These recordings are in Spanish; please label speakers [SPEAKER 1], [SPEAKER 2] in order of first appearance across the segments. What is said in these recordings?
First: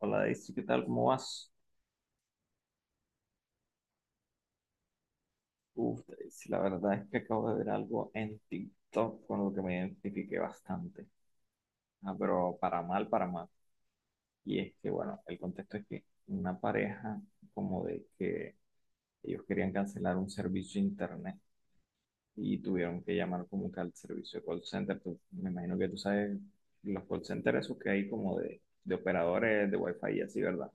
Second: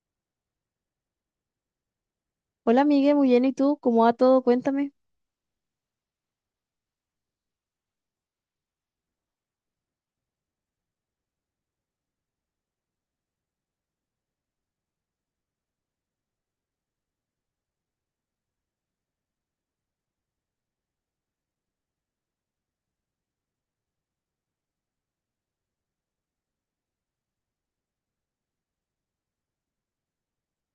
[SPEAKER 1] Hola Daisy, ¿qué tal? ¿Cómo vas?
[SPEAKER 2] Hola, Miguel, muy bien. ¿Y tú? ¿Cómo va todo? Cuéntame.
[SPEAKER 1] Uf, Daisy, la verdad es que acabo de ver algo en TikTok con lo que me identifiqué bastante. Ah, pero para mal, para mal. Y es que, bueno, el contexto es que una pareja como de que ellos querían cancelar un servicio de internet y tuvieron que llamar como que al servicio de call center. Me imagino que tú sabes los call centers esos que hay como de operadores de Wi-Fi y así, ¿verdad?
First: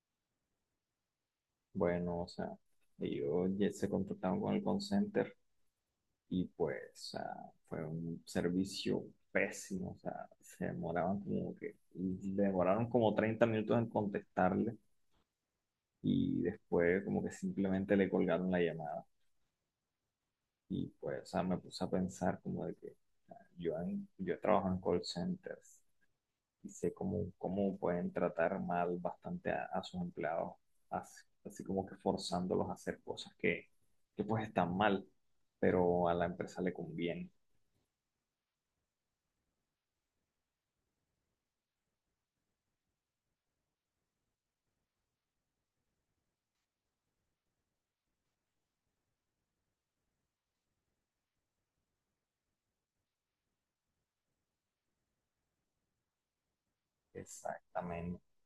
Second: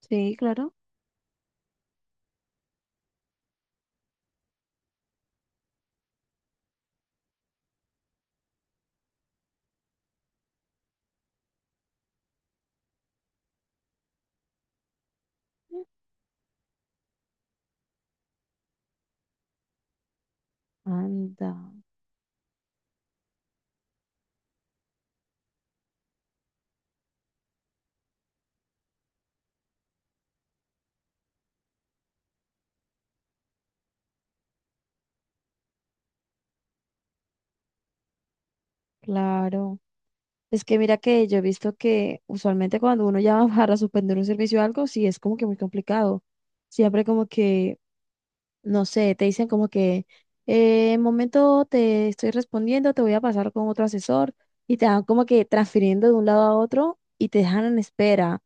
[SPEAKER 2] Sí, claro.
[SPEAKER 1] Bueno, o sea, ellos ya se contactaron con el call center y pues fue un servicio pésimo, o sea, se demoraban como que, demoraron como 30 minutos en contestarle, y después como que simplemente le colgaron la llamada. Y pues, o sea,
[SPEAKER 2] Anda,
[SPEAKER 1] me puse a pensar como de que yo he trabajado en call centers y sé cómo pueden tratar mal bastante a sus empleados, así, así como que forzándolos a hacer cosas que, pues están mal, pero a la empresa le conviene.
[SPEAKER 2] claro. Es que mira que yo he visto que usualmente cuando uno llama para suspender un servicio o algo, sí es como que muy complicado. Siempre como que, no sé, te dicen como que en momento te estoy respondiendo, te voy a pasar con otro asesor y te van como que transfiriendo de un lado a otro y te dejan en
[SPEAKER 1] Exactamente.
[SPEAKER 2] espera.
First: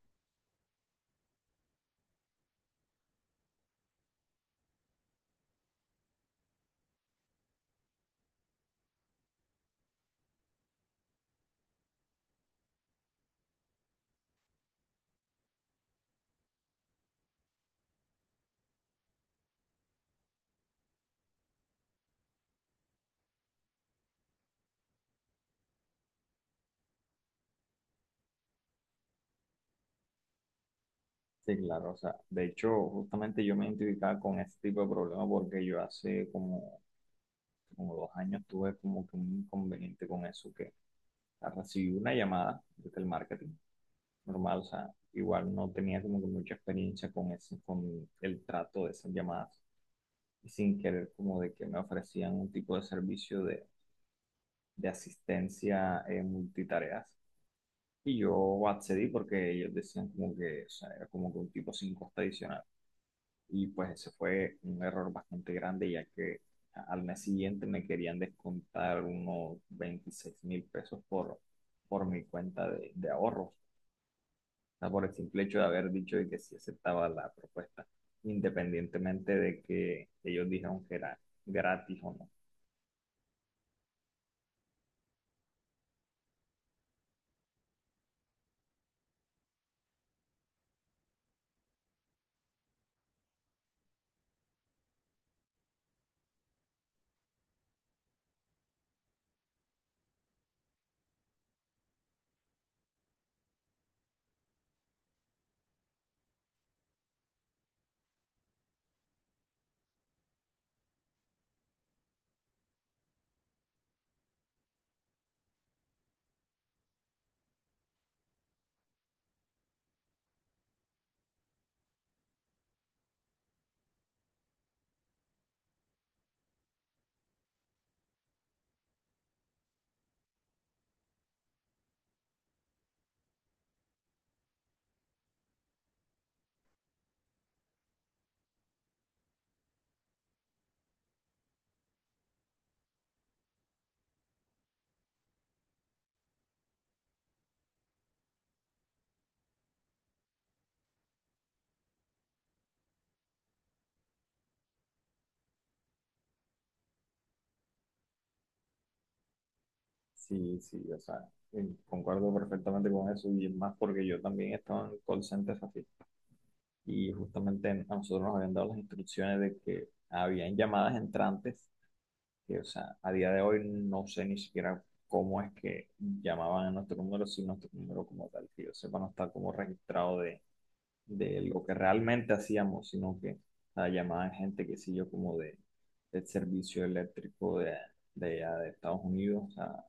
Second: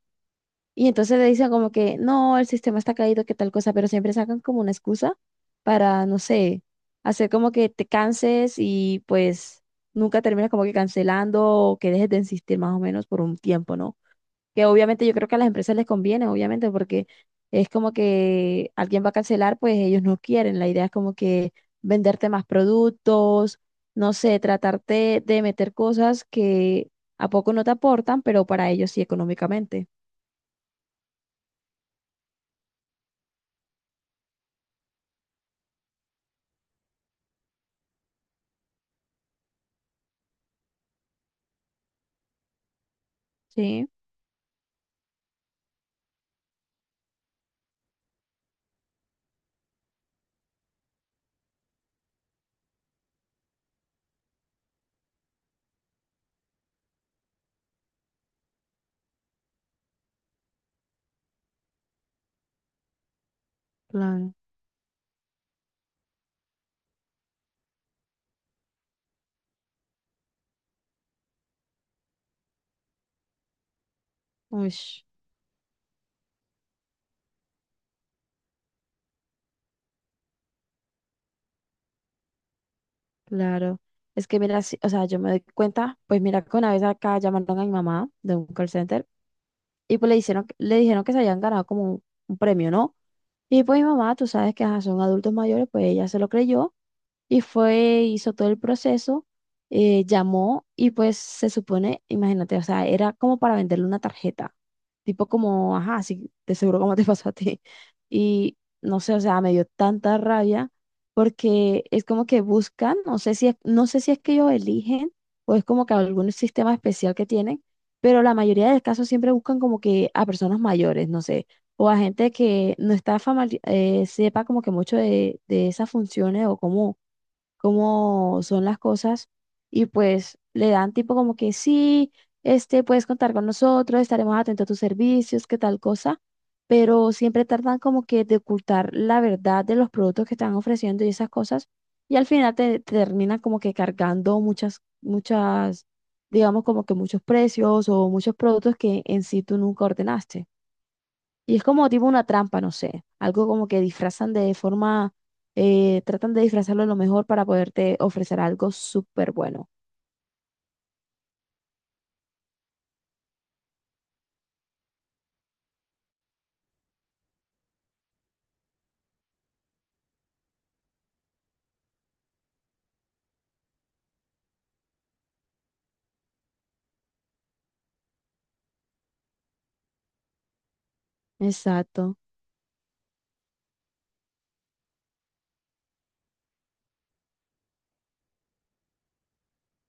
[SPEAKER 2] Y entonces le dicen como que, no, el sistema está caído, que tal cosa, pero siempre sacan como una excusa para, no sé, hacer como que te canses y pues nunca terminas como que cancelando o que dejes de insistir más o menos por un tiempo, ¿no? Que obviamente yo creo que a las empresas les conviene, obviamente, porque es como que alguien va a cancelar, pues ellos no quieren. La idea es como que venderte más productos, no sé, tratarte de meter cosas que a poco no te aportan, pero para ellos sí económicamente.
[SPEAKER 1] Sí, claro, o sea, de hecho, justamente yo me identificaba con este tipo de problemas porque yo hace como 2 años tuve como que un inconveniente con eso, que o sea, recibí una llamada desde el marketing
[SPEAKER 2] Sí.
[SPEAKER 1] normal. O sea, igual no tenía como que mucha experiencia con ese con el trato de esas llamadas, y sin querer como de que me ofrecían un tipo de servicio de asistencia en multitareas, y yo accedí porque ellos decían como que, o sea, era como que un tipo sin costo adicional. Y pues ese
[SPEAKER 2] Claro,
[SPEAKER 1] fue un error bastante grande, ya que al mes siguiente me querían descontar unos 26.000 pesos por mi cuenta de ahorros, o
[SPEAKER 2] uy,
[SPEAKER 1] sea, por el simple hecho de haber dicho de que sí aceptaba la propuesta, independientemente de que ellos dijeron que era gratis o no.
[SPEAKER 2] claro. Es que mira, sí, o sea, yo me doy cuenta, pues mira que una vez acá llamaron a mi mamá de un call center y pues le hicieron, le dijeron que se habían ganado como un premio, ¿no? Y pues mi mamá, tú sabes que ajá, son adultos mayores, pues ella se lo creyó. Y fue, hizo todo el proceso, llamó y pues se supone, imagínate, o sea, era como para venderle una tarjeta, tipo como, ajá, sí, de seguro como te pasó a ti. Y no sé, o sea, me dio tanta rabia porque es como que buscan, no sé si es, no sé si es que ellos eligen o es como que algún sistema especial que tienen, pero la mayoría de casos siempre buscan como que a personas mayores, no sé, o a gente que no está sepa como que mucho de esas funciones o cómo cómo son las cosas y pues le dan tipo como que sí, este, puedes contar con nosotros, estaremos atentos a tus servicios, qué tal cosa, pero siempre tardan como que de ocultar la verdad de los productos que están ofreciendo y esas cosas y al final te, te terminan como que cargando muchas, muchas, digamos como que muchos precios o muchos productos que en sí tú nunca ordenaste. Y es como tipo una trampa, no sé, algo como que disfrazan de forma, tratan de disfrazarlo lo mejor para poderte ofrecer algo súper bueno.
[SPEAKER 1] Sí, sí, o sea, concuerdo perfectamente con eso, y es más porque yo también estaba en call centers así. Y justamente a nosotros nos habían dado las instrucciones de que habían llamadas entrantes. Sí, o sea, a día de hoy no sé ni siquiera cómo es que llamaban a nuestro número, si nuestro número como tal, que yo sepa, no está como registrado de lo que
[SPEAKER 2] Exacto,
[SPEAKER 1] realmente hacíamos, sino que la llamada de gente que sé yo como de, del servicio eléctrico allá de Estados Unidos, o sea,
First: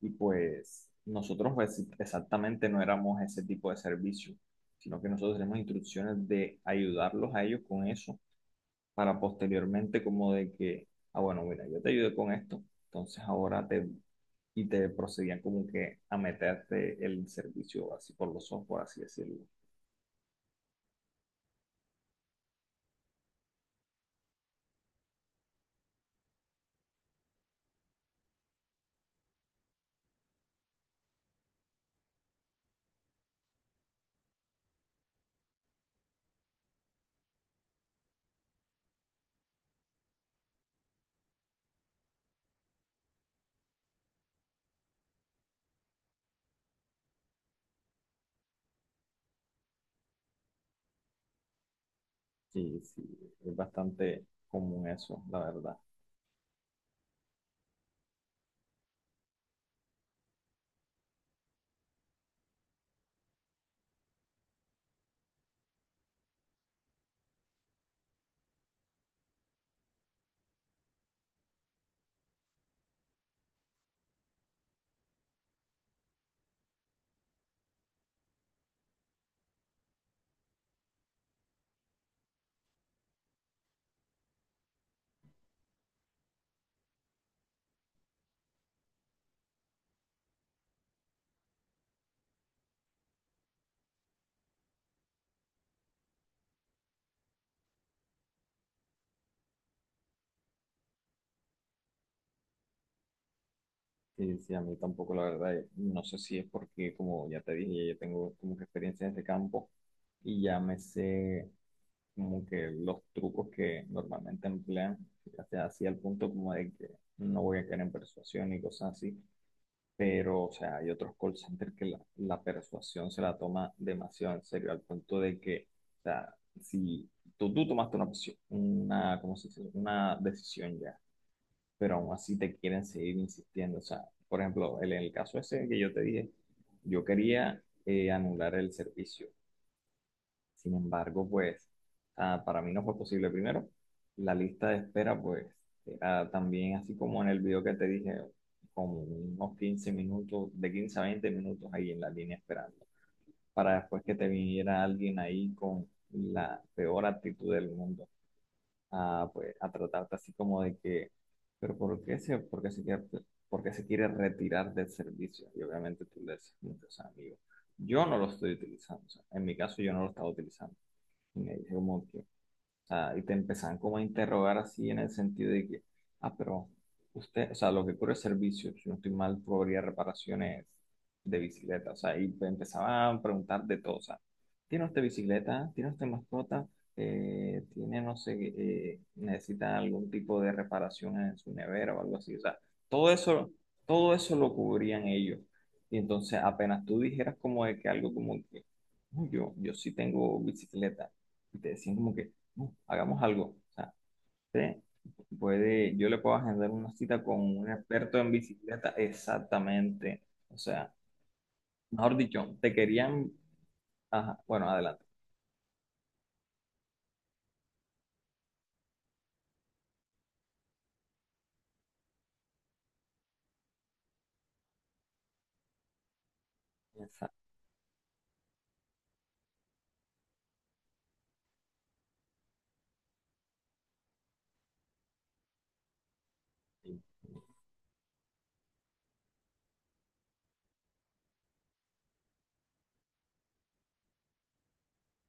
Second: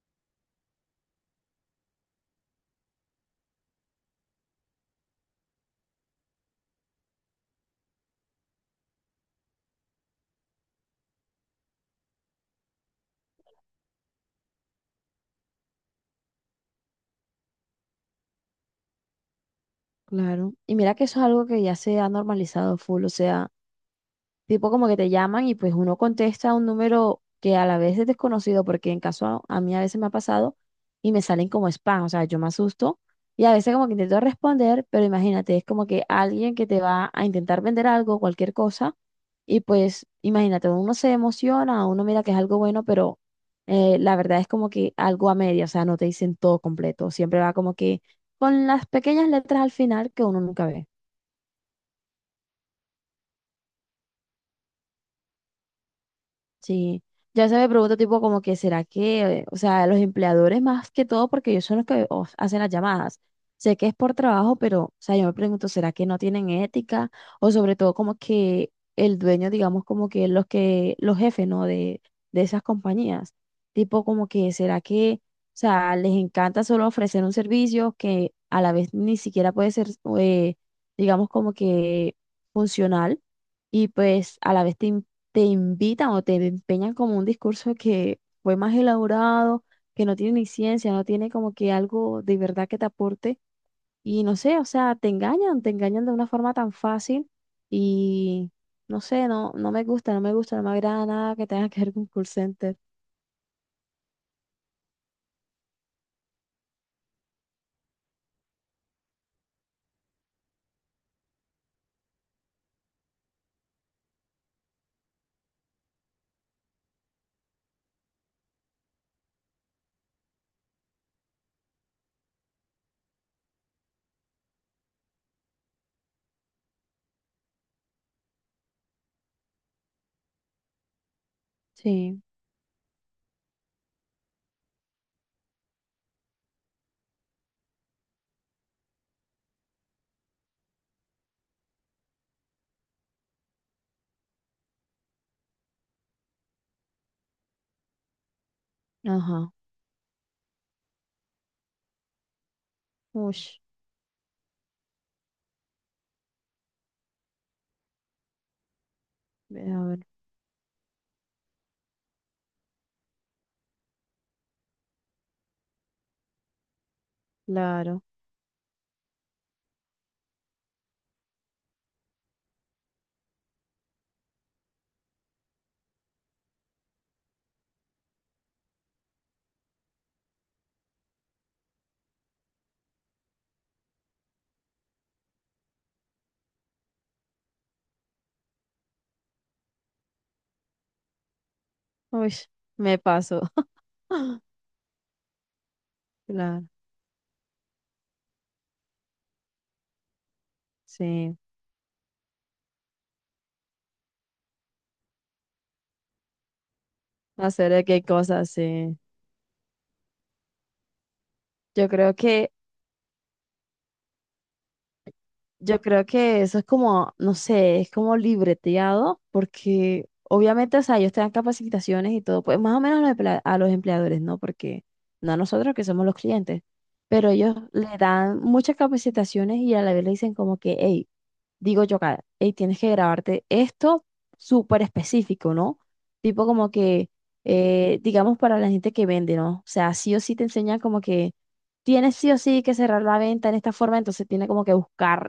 [SPEAKER 1] y pues nosotros pues exactamente no éramos ese tipo de servicio, sino que nosotros tenemos instrucciones de ayudarlos a ellos con eso para posteriormente como de que, ah, bueno, mira, yo te ayudé con esto, entonces ahora te, y te procedían como que a meterte el servicio así por los ojos, por así decirlo.
[SPEAKER 2] claro. Y mira que eso es algo que ya se ha normalizado full, o sea... tipo como que te llaman y pues uno contesta un número que a la vez es desconocido, porque en caso a mí a veces me ha pasado y me salen como spam, o sea, yo me asusto y a veces como que intento responder, pero imagínate, es como que alguien que te va a intentar vender algo, cualquier cosa, y pues imagínate, uno se emociona, uno mira que es algo bueno, pero la verdad es como que algo a media, o sea, no te dicen todo completo, siempre va como que con las pequeñas letras al final que uno nunca ve.
[SPEAKER 1] Sí, sí, es bastante común eso, la verdad.
[SPEAKER 2] Sí, ya se me pregunta tipo como que será que, o sea, los empleadores más que todo, porque ellos son los que hacen las llamadas. Sé que es por trabajo, pero, o sea, yo me pregunto, ¿será que no tienen ética? O sobre todo como que el dueño, digamos, como que, los jefes, ¿no? De esas compañías. Tipo como que, ¿será que, o sea, les encanta solo ofrecer un servicio que a la vez ni siquiera puede ser, eh, digamos, como que funcional? Y pues a la vez te te invitan o te empeñan como un discurso que fue más elaborado, que no tiene ni ciencia, no tiene como que algo de verdad que te aporte. Y no sé, o sea, te engañan de una forma tan fácil y no sé, no, no me gusta, no me gusta, no me agrada nada que tenga que ver con call center.
[SPEAKER 1] Sí, sí, a mí tampoco, la verdad. No sé si es porque, como ya te dije, ya yo tengo como que experiencia en este campo y ya me sé como que los trucos que normalmente emplean, ya sea así al punto como de que no voy a caer en persuasión y cosas así. Pero, o sea, hay otros call centers que la persuasión se la toma demasiado en serio, al punto de que, o sea, si tú tomaste una, una, ¿cómo se dice? Una decisión ya, pero aún
[SPEAKER 2] Sí,
[SPEAKER 1] así te quieren seguir insistiendo. O sea, por ejemplo, el en el caso ese que yo te dije, yo quería anular el servicio. Sin embargo, pues, para mí no fue posible. Primero, la lista de espera, pues, era también así como en el video que te dije, como
[SPEAKER 2] ajá.
[SPEAKER 1] unos 15 minutos, de 15 a 20 minutos ahí en la línea esperando,
[SPEAKER 2] Uy,
[SPEAKER 1] para después que te viniera alguien ahí con la peor actitud del mundo a, pues,
[SPEAKER 2] a
[SPEAKER 1] a
[SPEAKER 2] ver,
[SPEAKER 1] tratarte así como de que, pero ¿por qué se, por qué se quiere, ¿por qué se quiere retirar del servicio? Y obviamente tú le dices, como que, o sea, amigo,
[SPEAKER 2] claro.
[SPEAKER 1] yo no lo estoy utilizando, o sea, en mi caso yo no lo estaba utilizando. Y me dice como que, sea, y te empezaban como a interrogar así en el sentido de que, ah, pero usted, o sea, lo que cubre es servicio, si no estoy mal, cobraría reparaciones de bicicleta. O sea, y te empezaban a preguntar de todo, o sea, ¿tiene usted bicicleta? ¿Tiene usted mascota? ¿Tiene, no sé, necesita algún tipo de reparación en su nevera o algo así?
[SPEAKER 2] Uy,
[SPEAKER 1] O sea,
[SPEAKER 2] me
[SPEAKER 1] todo
[SPEAKER 2] paso.
[SPEAKER 1] eso, todo eso lo cubrían ellos. Y entonces
[SPEAKER 2] Claro,
[SPEAKER 1] apenas tú dijeras como de que algo como que: "Uy, yo sí tengo bicicleta".
[SPEAKER 2] sí.
[SPEAKER 1] Y te decían como que: hagamos algo. O sea, usted puede, yo le puedo agendar una cita con un
[SPEAKER 2] Hacer de qué
[SPEAKER 1] experto en
[SPEAKER 2] cosas,
[SPEAKER 1] bicicleta,
[SPEAKER 2] sí.
[SPEAKER 1] exactamente". O sea,
[SPEAKER 2] Yo creo
[SPEAKER 1] mejor
[SPEAKER 2] que
[SPEAKER 1] dicho, te querían, ajá, bueno, adelante.
[SPEAKER 2] yo creo que eso es como, no sé, es como libreteado, porque obviamente, o sea, ellos te dan capacitaciones y todo, pues más o menos a los a los empleadores, ¿no? Porque no a nosotros que somos los clientes, pero
[SPEAKER 1] Exacto.
[SPEAKER 2] ellos le dan muchas capacitaciones y a la vez le dicen como que, hey, digo yo acá, hey, tienes que grabarte esto súper específico, ¿no? Tipo como que, digamos para la gente que vende, ¿no? O sea, sí o sí te enseñan como que tienes sí o sí que cerrar la venta en esta forma, entonces tiene como que buscar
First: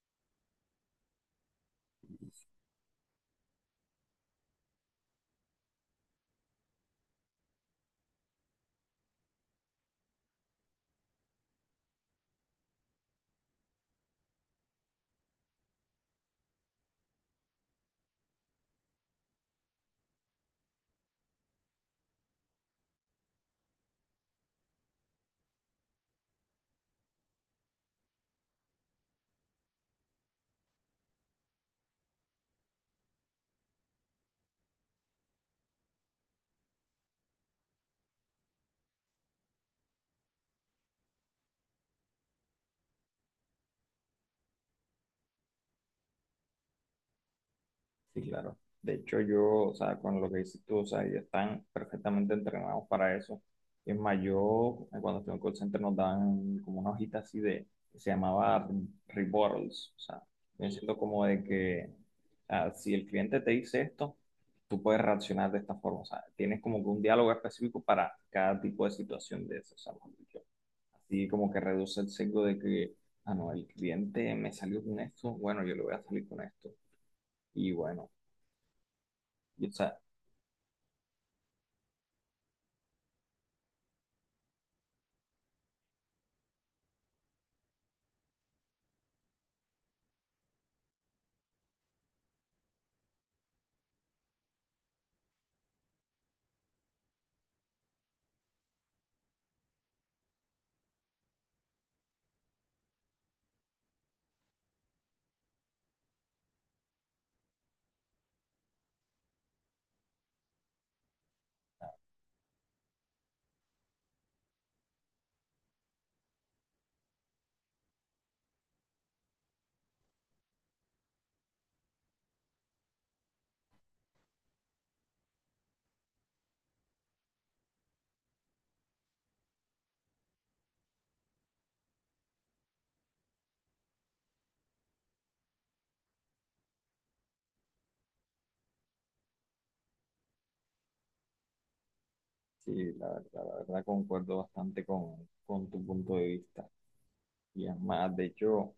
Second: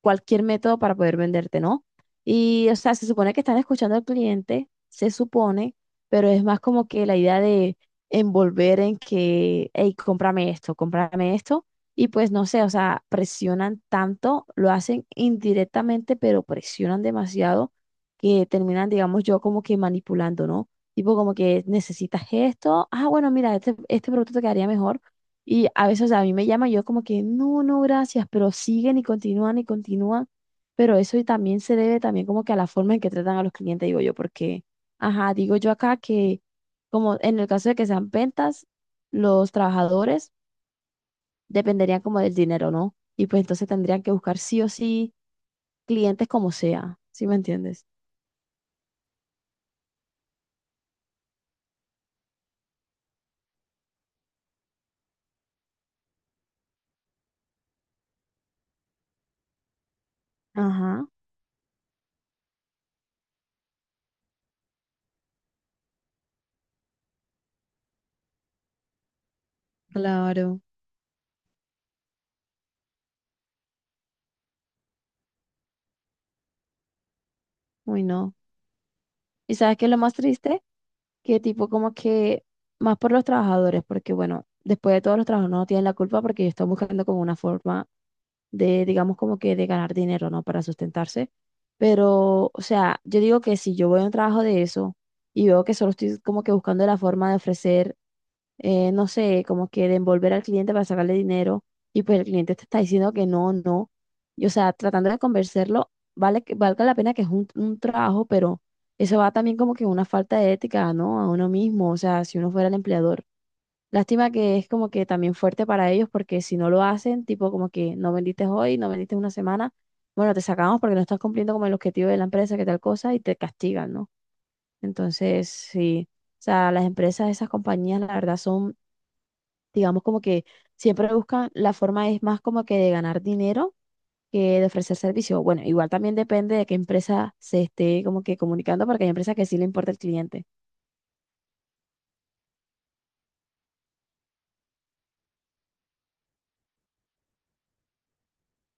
[SPEAKER 2] cualquier método para poder venderte, ¿no? Y, o sea, se supone que están escuchando al cliente, se supone, pero es más como que la idea de envolver en que, hey, cómprame esto, y pues no sé, o sea, presionan tanto, lo hacen indirectamente, pero presionan demasiado que terminan, digamos yo, como que manipulando, ¿no? Tipo como que necesitas esto, ah, bueno, mira, este producto te quedaría mejor y a veces a mí me llama, yo como que, no, no, gracias, pero siguen y continúan y continúan. Pero eso y también se debe también como que a la forma en que tratan a los clientes, digo yo, porque, ajá, digo yo acá que como en el caso de que sean ventas, los trabajadores dependerían como del dinero, ¿no? Y pues entonces tendrían que buscar sí o sí clientes como sea, ¿sí me entiendes?
[SPEAKER 1] Sí, claro. De hecho, yo, o sea, con lo que dices tú, o sea, ellos están perfectamente entrenados para eso. Es más, yo, cuando estuve en call center, nos daban como una hojita así de, que se llamaba rebuttals. O sea, yo siento
[SPEAKER 2] Ajá,
[SPEAKER 1] como de que, o sea, si el cliente te dice esto, tú puedes reaccionar de esta forma. O sea, tienes como que un diálogo específico para cada tipo de situación de eso. O sea, mejor dicho,
[SPEAKER 2] claro.
[SPEAKER 1] así como que reduce el sesgo de que, ah, no, el cliente me salió con esto, bueno, yo le voy a salir con esto. Y
[SPEAKER 2] Uy,
[SPEAKER 1] bueno.
[SPEAKER 2] no. ¿Y
[SPEAKER 1] Y, o
[SPEAKER 2] sabes qué es lo
[SPEAKER 1] sea,
[SPEAKER 2] más triste? Que tipo como que más por los trabajadores, porque bueno, después de todo los trabajadores no tienen la culpa porque están buscando como una forma de, digamos como que de ganar dinero, ¿no? Para sustentarse. Pero, o sea, yo digo que si yo voy a un trabajo de eso y veo que solo estoy como que buscando la forma de ofrecer no sé, como que de envolver al cliente para sacarle dinero y pues el cliente te está diciendo que no, no. Y o sea, tratando de convencerlo, vale que valga la pena que es un trabajo, pero eso va también como que una falta de ética, ¿no? A uno mismo, o sea, si uno fuera el empleador. Lástima que es como que también fuerte para ellos porque si no lo hacen, tipo como que no vendiste hoy, no vendiste una semana, bueno, te sacamos porque no estás cumpliendo como el objetivo de la empresa, que tal cosa, y te castigan, ¿no? Entonces, sí. O sea, las empresas, esas compañías, la verdad, son digamos como que siempre buscan la forma es más como que de ganar dinero que de ofrecer servicio. Bueno, igual también depende de qué empresa se esté como que comunicando, porque hay empresas que sí le importa el cliente.
[SPEAKER 1] sí, la verdad concuerdo bastante con tu punto de vista. Y es más, de hecho,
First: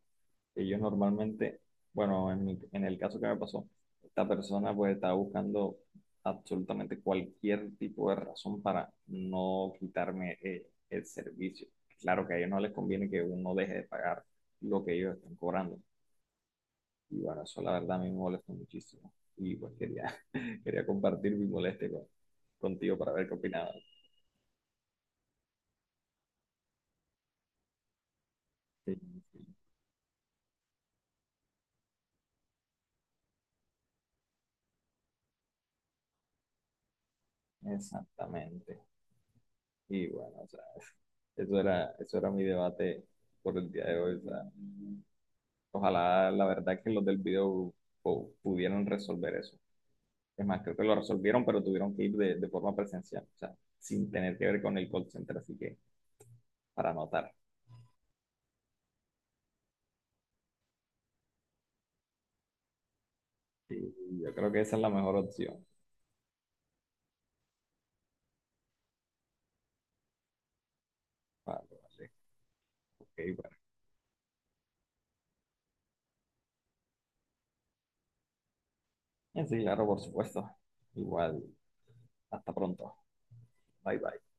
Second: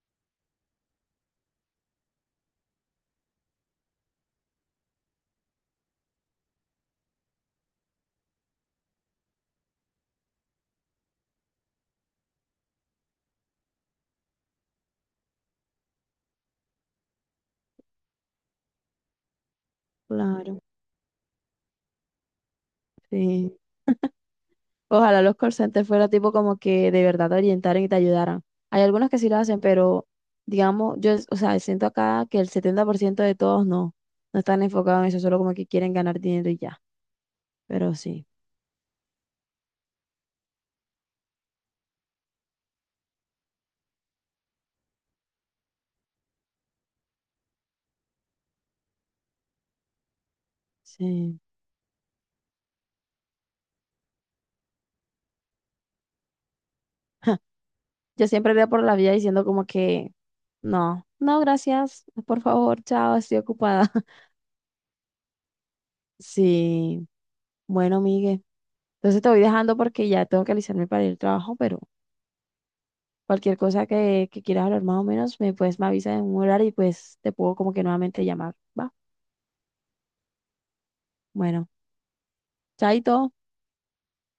[SPEAKER 1] ellos normalmente, bueno, en en el caso que me pasó, esta persona pues estaba buscando absolutamente cualquier tipo de razón para no quitarme el servicio. Claro que a ellos no les conviene que uno deje de pagar lo que ellos están cobrando. Y bueno, eso la verdad a mí me molesta muchísimo. Y pues quería,
[SPEAKER 2] Claro,
[SPEAKER 1] quería compartir mi molestia contigo para ver qué
[SPEAKER 2] sí.
[SPEAKER 1] opinabas.
[SPEAKER 2] Ojalá los call centers fuera tipo como que de verdad te orientaran y te ayudaran. Hay
[SPEAKER 1] Sí,
[SPEAKER 2] algunos que sí lo
[SPEAKER 1] sí.
[SPEAKER 2] hacen, pero digamos, yo, o sea, siento acá que el 70% de todos no, no están enfocados en eso, solo como que quieren ganar dinero y ya. Pero sí,
[SPEAKER 1] Exactamente. Y bueno, o sea, eso era mi debate por el día de hoy. O sea, ojalá la verdad que los del video pudieran resolver eso. Es más, creo que lo
[SPEAKER 2] sí.
[SPEAKER 1] resolvieron, pero tuvieron que ir de forma presencial, o sea, sin tener que ver con el call center, así que para anotar.
[SPEAKER 2] Yo siempre iría por la vida diciendo como que, no, no, gracias, por favor, chao, estoy ocupada.
[SPEAKER 1] Y yo creo que esa es la mejor opción.
[SPEAKER 2] Sí, bueno, Miguel. Entonces te voy dejando porque ya tengo que alisarme para ir al trabajo, pero
[SPEAKER 1] Vale, vale, ok, bueno.
[SPEAKER 2] cualquier cosa que quieras hablar más o menos, me, pues me avisas en un horario y pues te puedo como que nuevamente llamar, ¿va?
[SPEAKER 1] Sí, claro, por supuesto. Igual,
[SPEAKER 2] Bueno,
[SPEAKER 1] hasta pronto.
[SPEAKER 2] chaito.
[SPEAKER 1] Bye, bye.